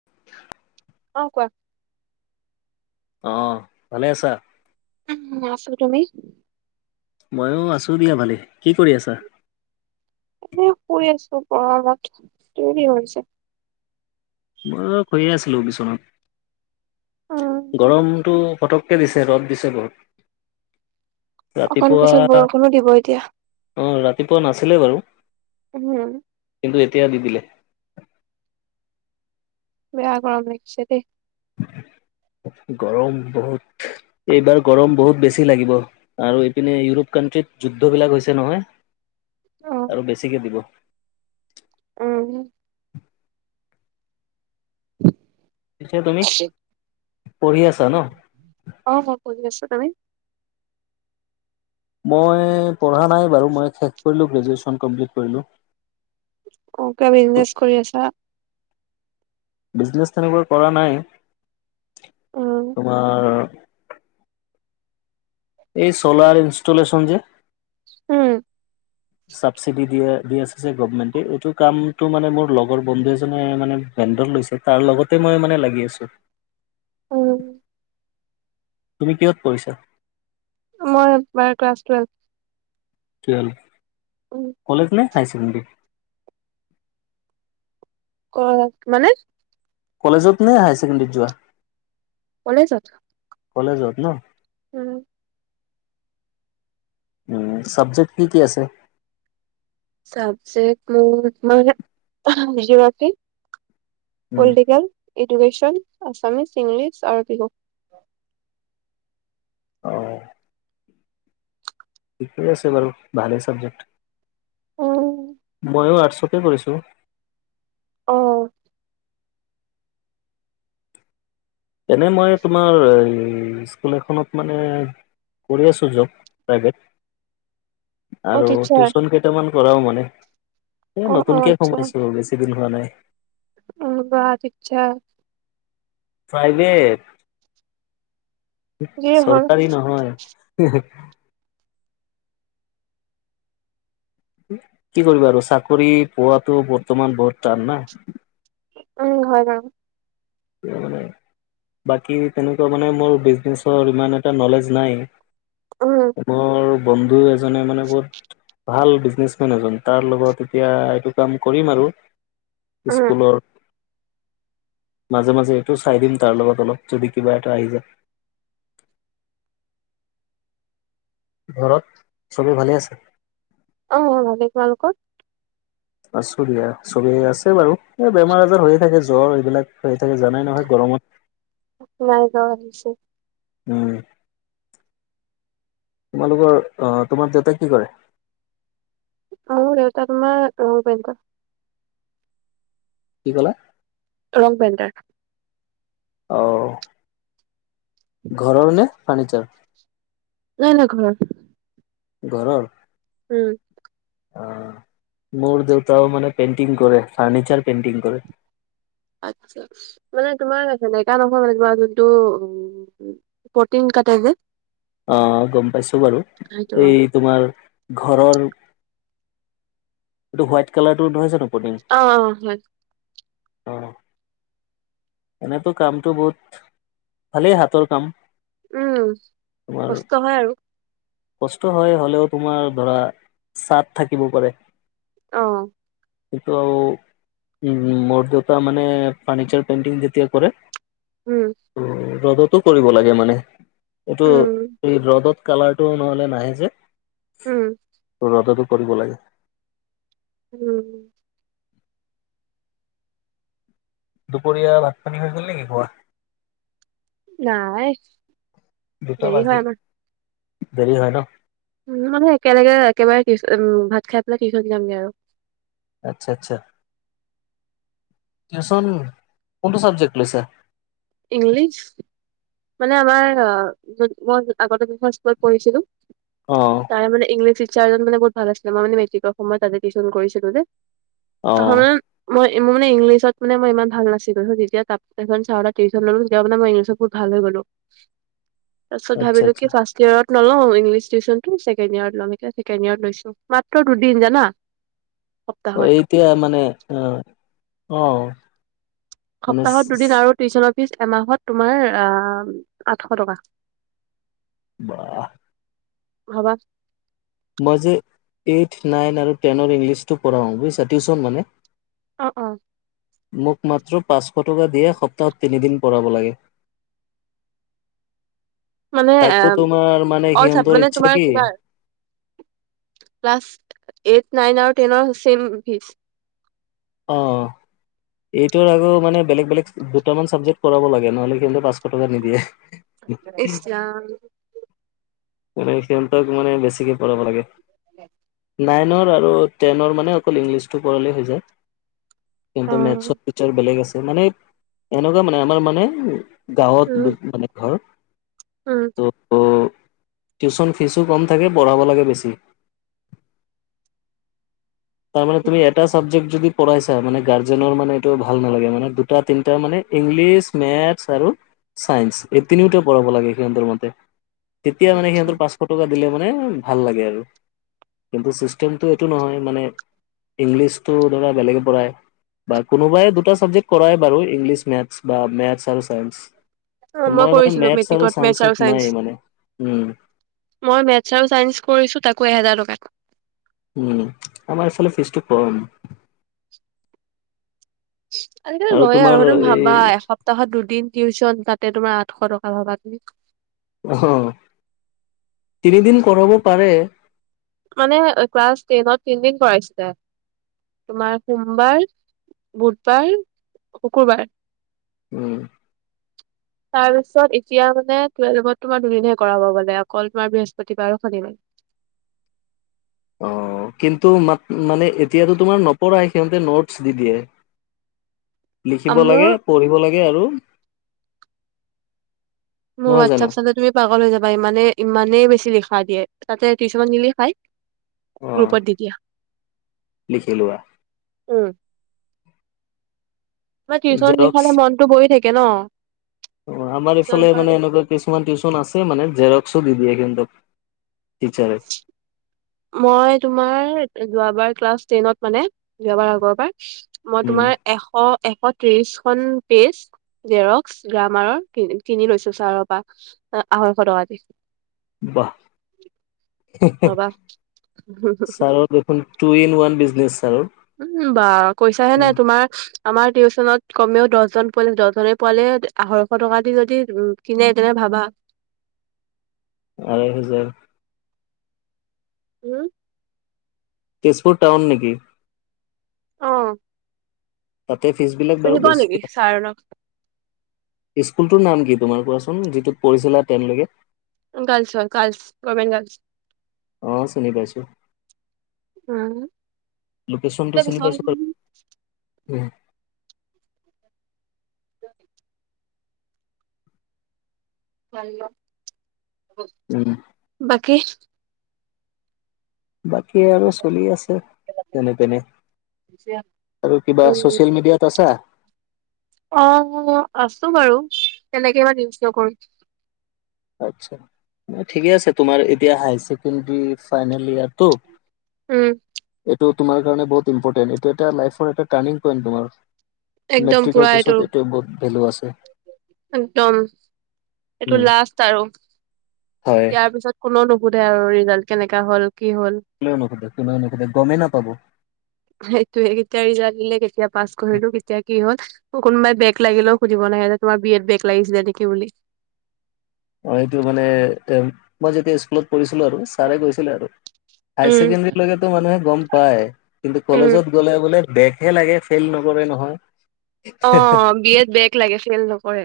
[inaudible] অঁ! কোৱা? [inaudible] অঁ! ভালে আছা? [inaudible] উম! আছোঁ। তুমি? [inaudible] ময়ো আছোঁ দিয়া ভালেই। কি কৰি আছা? [inaudible] এনেই শুই আছো পঢ়াত [inaudible] তুমি কি কৰিছা? মইয়ো শুইয়ে আছিলো বিচনাত। [inaudible] উম, গৰমটো পটককে দিছে, ৰ'দ দিছে বহুত। [inaudible] অকণ ৰাতিপুৱা পিছত [unintelligible] বৰষুণো দিব এতিয়া অঁ! ৰাতিপুৱা নাছিলে বাৰু। হুম কিন্তু এতিয়া দি দিলে। বেয়া গৰম লাগছে দেই। [inaudible] গৰম বহুত। এইবাৰ গৰম বহুত বেছি লাগিব। আৰু ইপিনে ইউৰোপ কানট্ৰিত যুদ্ধ বিলাক হৈছে অ নহয়- আৰু বেছিকে দিব। উম্ পিছে তুমি- পঢ়ি আছা ন? অঁ মই পঢ়ি আছো তুমি? মই পঢ়া নাই বাৰু মই শেষ কৰিলোঁ গ্ৰেজুৱেশ্যন কমপ্লিট কৰিলোঁ। [unintelligible] বিজনেছ কৰি আছা? বিজনেছ তেনে ম‌ই কৰা নাই। উম তোমাৰ- এই চ'লাৰ ইনষ্টলেচন যে উম চাবচিডি দিয়ে দি আছে গভমেন্টে এইটো কামটো মানে মোৰ লগৰ বন্ধু এজনে মানে ভেণ্ডৰ লৈছে। তাৰ লগতে মই মানে লাগি আছো। [inaudible] তুমি কিহত পঢ়িছা? মই এ-বাৰ class twelve. Twelve um college নে হাই চেকেণ্ডাৰী? ক‌ওক, মানে? কলেজত নে হাই ছেকেণ্ডেৰীত যোৱা? কলেজত। কলেজত ন? উম উ' চাবজেক্ট কি কি আছে? চাবজেক্ট মোৰ [unintelligible] geography um political, education, Assamese, English আৰু বিহু। অ' ঠিকে আছে বাৰু, ভালেই চাবজেক্ট। উম মইয়ো আৰ্টছটে পৰিছোঁ। অঁ এনেই মই তোমাৰ স্কুল এখনত মানে কৰি আছো জব, প্ৰাইভেট [inaudible] আৰু টিচাৰ টিউচন কেইটামান কৰাও মানে। এ অ অ নতুনকে আচ্ছা সোমাইছো বেছি দিন হোৱা নাই। অ বাঃ টিটচাৰ! প্ৰাইভেট। যিয়ে হ'ল চৰকাৰী নহয়। কি কৰিবা আৰু চাকৰি পোৱাটো বৰ্তমান বহুত টান না। উম' হয় বাৰু। না-মানে বাকী তেনেকুৱা মানে মোৰ বিজনেচৰ ইমান এটা নলেজ নাই। উম' মোৰ বন্ধু এজনে মানে বহুত ভাল বিজনেছমেন এজন তাৰ লগত এতিয়া এইটো কাম কৰিম আৰু উম স্কুলৰ মাজে মাজে এইটো চাই দিন তাৰল লগ ব তলপ যদি কিবা এটা আহি যায়। ঘৰত চবেই ভালে আছে। অ', ভালে কোৱা তোমালোকৰ। আছু দিয়া চব আছে বাৰু এই বেমাৰ আজাৰ হৈয়ে থাকে জ্বৰ এইবিলাক হৈ থাকে জানাই নহয় গৰমত নাই গাঁও আহিছে উম। তোমালোকৰ অ', তোমাৰ দেউতাই কি কৰে? অ', মোৰ দেউতা তোমাৰ বেংকত কি ক'লা? ৰং পেণ্টাৰ। অ', ঘৰৰ নে ফাৰ্ণিচাৰ। নাই, নাই ঘৰত। ঘৰৰ। উম। অ', মোৰ দেউতাও মানে পেইণ্টিং কৰে ফাৰ্ণিচাৰ পেইণ্টিং কৰে। আচ্ছা মানে তোমাৰছে নেকা নহয় মানে কিবা যোনটো প্ৰটিন কাটাই যে অ', গ'ম পাইছোঁ বাৰু সেইটো এই তোমাৰ ঘৰৰ এইটো হোৱাইট কালাৰটোহয় নপ অ', অ', হয়। অ এনেতো কামটো বহুত ভালেই হাতৰ কাম। উম তোমাৰ কষ্ট হয় আৰু। কষ্ট হয় হ'লেও তোমাৰ ধৰা চাত থাকিব পাৰে। অ'। সেটো আউ মোৰ দেউতা ত মানে ফাৰ্ণিচাৰ পেইণ্টিং যেতিয়া কৰে। উম। ৰ'দতো কৰিব লাগে মানে এইটো উম এই ৰ'দত কালাৰটো নহ'লে নাহে যে উম। ৰ'দতো কৰিব লাগে। উম। দুপৰীয়া ভাত পানী হৈ গ'ল নেকি। নাই দুটা দেৰি বাজিল হয় আমাৰ। দেৰি হয় ন। উম মানে একেলগে একেবাৰে কি উম ভাত খাই পেলাই টিউচন যামগে আৰু আচ্ছা, আচ্ছা টিউচন কোনটো চাবজেক্ট লৈছা। ইংলিছ। মানে আমাৰ মই আগতে দুখন স্কুলত পঢ়িছিলোঁ। অ'। তাৰ মে ইংলিছ টিচাৰজন মান বহুত ভাল আছে মানে মেট্ৰিক সময় তাতে টিউচন কৰিছিলো যে অ', [unintelligible] মই মোৰ মে ইংলিছত মানে মই ইমান ভাল নাছিলো যেয়া ত চ টিউচন ললোঁ তেতিয়া মান মই ইংলিছত ভাল হৈ গলোঁ তাৰপিছত আচ্ছা ভাবিলোঁ কি আচ্ছা। ফ্ৰাষ্ট ইয়াৰ ত ইংলিছ টিউচন ছেকেণ্ড ইয়াৰ ল এ ছেকেণ্ড ইয়াৰত লৈছোঁ মাত্ৰ দুদিন জানা। [inaudible] এতিয়া মানে অ, অ। মানে সপ্তাহত দুদিন আৰু টিউশচনৰ ফিজ এমাহত তোমাৰ আঠশ টকা। বাহ। ভাবা। মই যে, এইথ নাইন আৰু টেনৰ ইংলিছটো পঢ়াও বুজিছা টউচন মানে। অ অ। মোক মাত্র পাঁচশ টকা দিয়ে সপ্তাহত তিনিদিন পঢ়াব লাগে। মানে এ, তাকো তোমাৰ মানে অল চ সিহঁতৰ মানে ইচ্ছা তোমাৰ কি কিবা। ক্লাছ, এইট নাইন আৰু টেনৰ চছেইম ফিজ। অ। এইটোৰ আৰু মানে বেলেগ বেলেগ দুটামান চাবজেক্ট কৰাব লাগে নহ'লে সিহঁতে পাঁচশ টকা নিদিয়ে। ইছৰাম। মান সিহঁতক মানে বেছিকে পব লাগে। [unintelligible] নাইনৰ আৰু টেনৰ মানে অকল ইংলিছটো পঢ়ালেই হৈ যায়। মেটছৰ উম, তিচাৰ বেলেগ আছে, মানে এনেকুৱা মানে আমাৰ মানে। গাঁৱত মানে ঘৰ। উম। ত, টিউচন ফিজো কম থাকে পঢ়াব লাগে বেছি। তাৰ মানে তুমি এটা। চাবজেক্ট যদি পঢ়াই চাই মানে গাৰ্জেনৰ মানে এইটো ভাল নালাগে মানে দুটা তিনিটা মানে ইংলিছ মেথছ আৰু ছাইন্স এই তিনিওতে পঢ়াব লাগে সিহঁতৰ মতে। তেতিয়া মানে আচ্ছা। সিহঁৰ প পাঁচশ টকা দিলে মানে ভাল লাগে আৰু, কিন্তু ছিষ্টেমটো এইটো নহয় মানে। ইংলিছতটো ধৰা বেলেগে পঢ়ায়। বা কোনোবাই দুটা চাবজেক্ট কৰাই বাৰু ইংলিছ মেথ বা মেথছ আৰু চঞ্চ। অ', মই মানে কৰিছিলোঁ মেথছ আৰু মেট্ৰিকত মেথছ চাইন্সত চাইন্স। নাই মানে, উম। মই মেথছ আৰু চাইন্স কৰিছো তাকো এহেজাৰ টকাত। উম, আমাৰ এফালে ফিজটো কম। আজিকালি লয় তোমাৰ আৰু সেইতো এই ভাবা এশ তহত দুদিন টিউচন তাতে তোমাৰ আঠশ টকা ভাবা তুমি। অ' তিনিদিন কৰাব পাৰে। মানে ক্লাছ টেনত তিনদিন পঢ়াইছিলে। তোমাৰ সোমবাৰ, বুধবাৰ, শুকুৰবাৰ। উম। তাৰপিছত এতিয়া মানে তুলফ তোমাৰ দুদিনহে কৰাব গলে অকল তোমাৰ বৃহস্পতিবাৰ শনি বাৰে। অ', কিন্তু মাত মানে এতিয়াতো তোমাৰ নপঢ়াই সিহঁতে নোটছ দি দিয়ে। লিখিব লাগে মোৰ পঢ়িব লাগে আৰু। মোৰ নহয় জানো হোৱাটছপ চালে তুমি পাগললৈ যাবা ইমানে ইমানেই বেছি লিখা দে তাতে টিউশনত নিলি খাই। গ্ৰুপত দি দিয়া। লিখিলোৱা। উম। মানে টিউশচন জেৰক্স লিখালে মনতটো বহ থাকে ন'। অ', আমাৰ টিউচন ইফালে লিখালে মানে এনেকুৱা কিছুমান টিউচন আছে মানে, জেৰক্সো দি দিয়ে কিন্তু, টিচাৰে। [inaudible] মই তোমাৰ যোৱাবাৰ ক্লাছ টেনত মানে, যোৱাবাৰ আগৰবাৰ মই উম, তোমাৰ এশ, এশ ত্ৰিশ খন পেজ জেৰক্স গ্ৰামাৰৰ কিনি লৈছো চাৰৰ পৰা, আঢ়ৈঁশ টকা দি। বাহ, ৰবা চাৰৰ দেখোন, টু ইন ওৱান বিজনেছ আৰু। উম, বা পইচাহে নাই তোমাৰ। আমাৰ টিউশচনত কমেও দহজন পোৱালে দহজনে পোৱালে আঢ়ৈশ টকা দি যদি, উম কিনে তেনে ভাবা। আঢ়াই হাজাৰ। উম। তেজপুৰ টাউন নেকি? অ'। তাতে ফিজবিলাক চিনি বাৰু পোৱা নেকি বেছিয়ে। ছাৰক স্কুল টোৰ নাম কি তোমাৰ কোৱাচোন যিটোত পঢ়িছিলা টেনৰলৈ? ৰ্গালছৰ, ৰ্গালছ ৰ্গৰ্ভমেণ্ট ৰ্গালছ। অ', চিনি পাইছো, লোকেশচনটো চিনি পাইঁছো উম। [unintelligible] উম। বাকী? বাকী আৰু চলি আছে, যেনে তেনে। [unintelligible] আৰু কিবা উম ছচিয়েল মিডিয়াত আছা? অ', আছো বাৰু, তেনেকে ইমান ইউজ নকৰো। আচ্ছা, ঠিকে আছে তোমাৰ এতিয়া হাই ছেকেণ্ডৰী ফাইনেল ইয়াৰটো। উম এইটো তোমাৰ কাৰণে বহুত ইম্পৰ্টেণ্ট, এইটো এটা লাইফৰ এটা টাৰ্নিং পইন্ট তোমাৰ। একদম মেট্ৰিকৰ পুৰা এইটো পিছত এইটোৱে বহুত ভেলু আছে। একদম এইটো উম লাষ্ট াৰু, হয় ইয়াৰ পিছত কোনেও নুসুধে আৰু ৰিজাল্ট কেনেকা হ'ল, কি হ'ল। কোনেও নুসেধে, কোনেও নুসুধে গমেই নাপাব। সেইটোয়ে কেতিয়া ৰিজাল্ট দিলে, কেতিয়া পাছ কৰিলো কে কেতিয়া কি হ'ল, কোনোবাই বেক লাগিলেও সুধিব নাহে, যে তুমাৰ বিএ ত বেক লাগিছিলে নেকি বুলি। অ', এইটো মানে এ মই যেতিয়া স্কুলত পঢ়িছিলো আৰু। ছাৰে গৈছিলে আৰু, উম হায়ছেকেণ্ডৰীলৈতো মানুহে গম পায়, কিন্তু উম কলেজত গ'লে বোলে বেকহে লাগে, ফেইল নকৰে নহয়। অ', বিএত বেক লাগে, ফেইল নকৰে।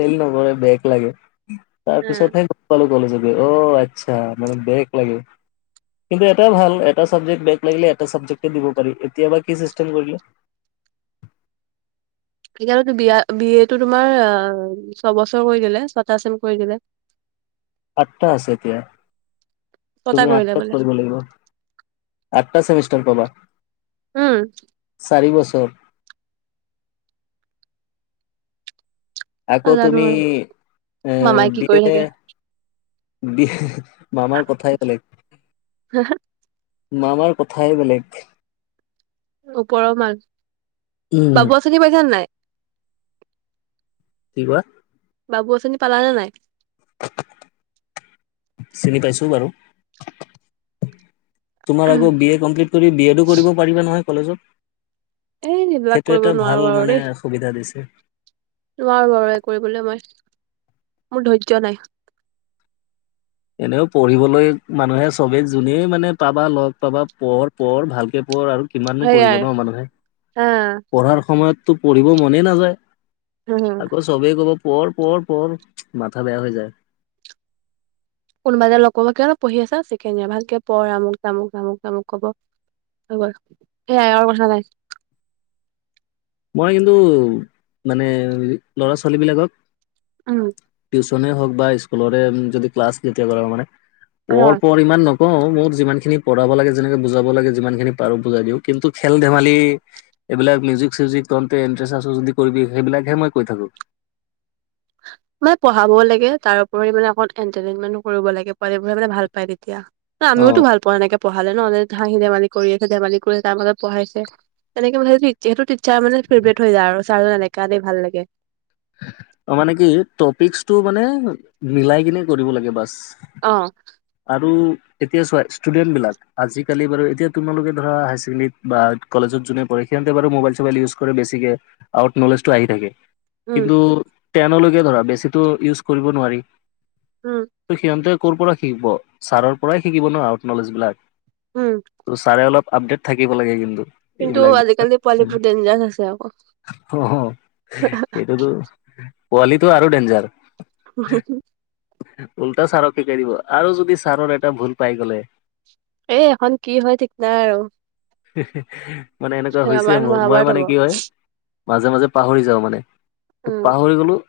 ফেইল নকৰে বেক লাগে, তাৰ উম, পিছতহে গম পালো কলেজত গৈ, অ', আচ্ছা মানে বেক লাগে। কিন্তু এটাই ভাল, এটা চাবজেক্ট বেক লাগিলে, এটা চাবজেক্ট এ দিব পাৰি, এতিয়া বা কি চিষ্টেম কৰিলে। এতিয়াতো বিয়া বিএ তো তোমাৰ ছবছৰ কৰি দিলে, ছটা চেম কৰি দিলে। আঠটা আছে এতিয়া, ছটা তুমি কৰিলে আঠটাত বোলে কৰিব লাগিব। আঠটা ছেমিষ্টাৰ পাবা। উম। চাৰি বছৰ। আকৌ নাজানো তুমি আৰু এ মামাই কি বি কৰি এ থাকে বি মামাৰ কথাই বেলেগ। মামাৰ কথাই বেলেগ বে ওপৰৰ মাল, উম বাবু আচনি পাইছা নে নাই? কি কোৱা? বাবু আঁচনি পালা নে নাই? চিনি পাইছো বাৰু, তোমাৰ আকৌ বি এ কমপ্লিট তুমি বি এডো কৰিব পাৰিবা নহয় এ কলেজত এইবিলাক সেইটো কৰিব এটা নোৱাৰো ভাল আৰু মানে দেই। সুবিধা দিছে। নোৱাৰো আৰু এই কৰিবলৈ মই, মোৰ ধৈৰ্য্য নাই। এনেও পঢ়িবলৈ মানুহে চবে যোনে মানে পাবা লগ পাবা, পঢ় পঢ় ভালকে পঢ় আৰু। কিমাননো পঢ়িব সেইয়াই ন মানুহে। হা। পঢ়াৰ সময়ততো পঢ়িব মনে নাযায় হম আকৌ চবেই ক'ব পঢ় পঢ় পঢ়, মাথা বেয়া হৈ যায়। কোনোবা এটা লগ পাব, কিমানত পঢ়ি আছা ছেকেণ্ড ইয়েৰ ভালকে পঢ়, আমুক তামুক তামুক তামুক কব। হয় গল, সেয়াই আৰু কথা নাই। মই কিন্তু মানে ল'ৰা - ছোৱালীবিলাকক উম। টিউচনে হওক বা স্কুলৰে যদি ক্লাছ যেতিয়া কৰাও মানে অ পঢ় পঢ় ইমান ন অ মোৰ যিমানখিনি পঢ়াব লাগে যেনেকে বুজাব লাগে যিমানখিনি পাৰো বুজাই দিওঁ কিন্তু খেল - ধেমালি এইবিলাক মিউজিক - চিউজিক তহতে ইন্টাৰেষ্ট আছ যদি কৰিবি সেইবিলাকে মই কৈ থাকো। মানে পঢ়াবও লাগে তাৰ উপৰি মানে অকমান এনটাৰটেইনমেন্টো কৰিব লাগে, পোৱালীবোৰে মানে ভাল পায় তেতিয়া। না অ আমিওটো ভাল পাওঁ এনেকে পঢ়ালে ন, হাঁহি - ধেমালি কৰি আছে, ধেমালি কৰিছে তাৰ মাজত পঢ়াইছে। তেনেকে পঢ়ালে যিহেতু টিচাৰ মানে ফেভৰেট হৈ যায় আৰু ছাৰ এনেকা দেই ভাল লাগে। অ মানে কি টপিকচটো মানে মিলাই কিনে কৰিব লাগে বাচ। অ। আৰু এতিয়া চোৱা ষ্টুডেন্টবিলাক, আজিকালি বাৰু এতিয়া তোমালোকে ধৰা হায়াৰ ছেকেণ্ডেৰীত বা কলেজত যোনে পঢ়ে, সিহঁতে বাৰু মোবাইল - চুবাইল ইউজ কৰে বেছিকে, আউট নলেজটো আহি থাকে। উম কিন্তু টেনলৈকে ধৰা, বেছিতো ইউজ কৰিব নোৱাৰি। উম। ত' সীহন্তে কৰ পৰা শিকিব? ছাৰৰ পৰাই শিকিব ন', আউট নলেজবিলাক। উম। ত' ছাৰে অলপ আপডেট থাকিব লাগে কিন্তু। কিন্তু এইবিলাক বিষয়ত। আজিকালি পোৱালিবোৰ ডেঞ্জাৰ আছে আকৌ অ' চা হা। সেইটোতো, পোৱালিটো আৰু ডেঞ্জাৰ। [inaudible] ' উল্টা ছাৰক শিকাই দিব আৰু যদি ছাৰৰ এটা ভুল পাই গ'লে এই এখন কি হয় ঠিক নাই আৰু। হিহি মানে এনেকুৱা হৈছে ৰামায়ণ মোৰ, মই মহাভাৰত মানে হ'ব কি হয় মাজে - মাজে পাহৰি যাওঁ মানে উম। পাহৰি গলো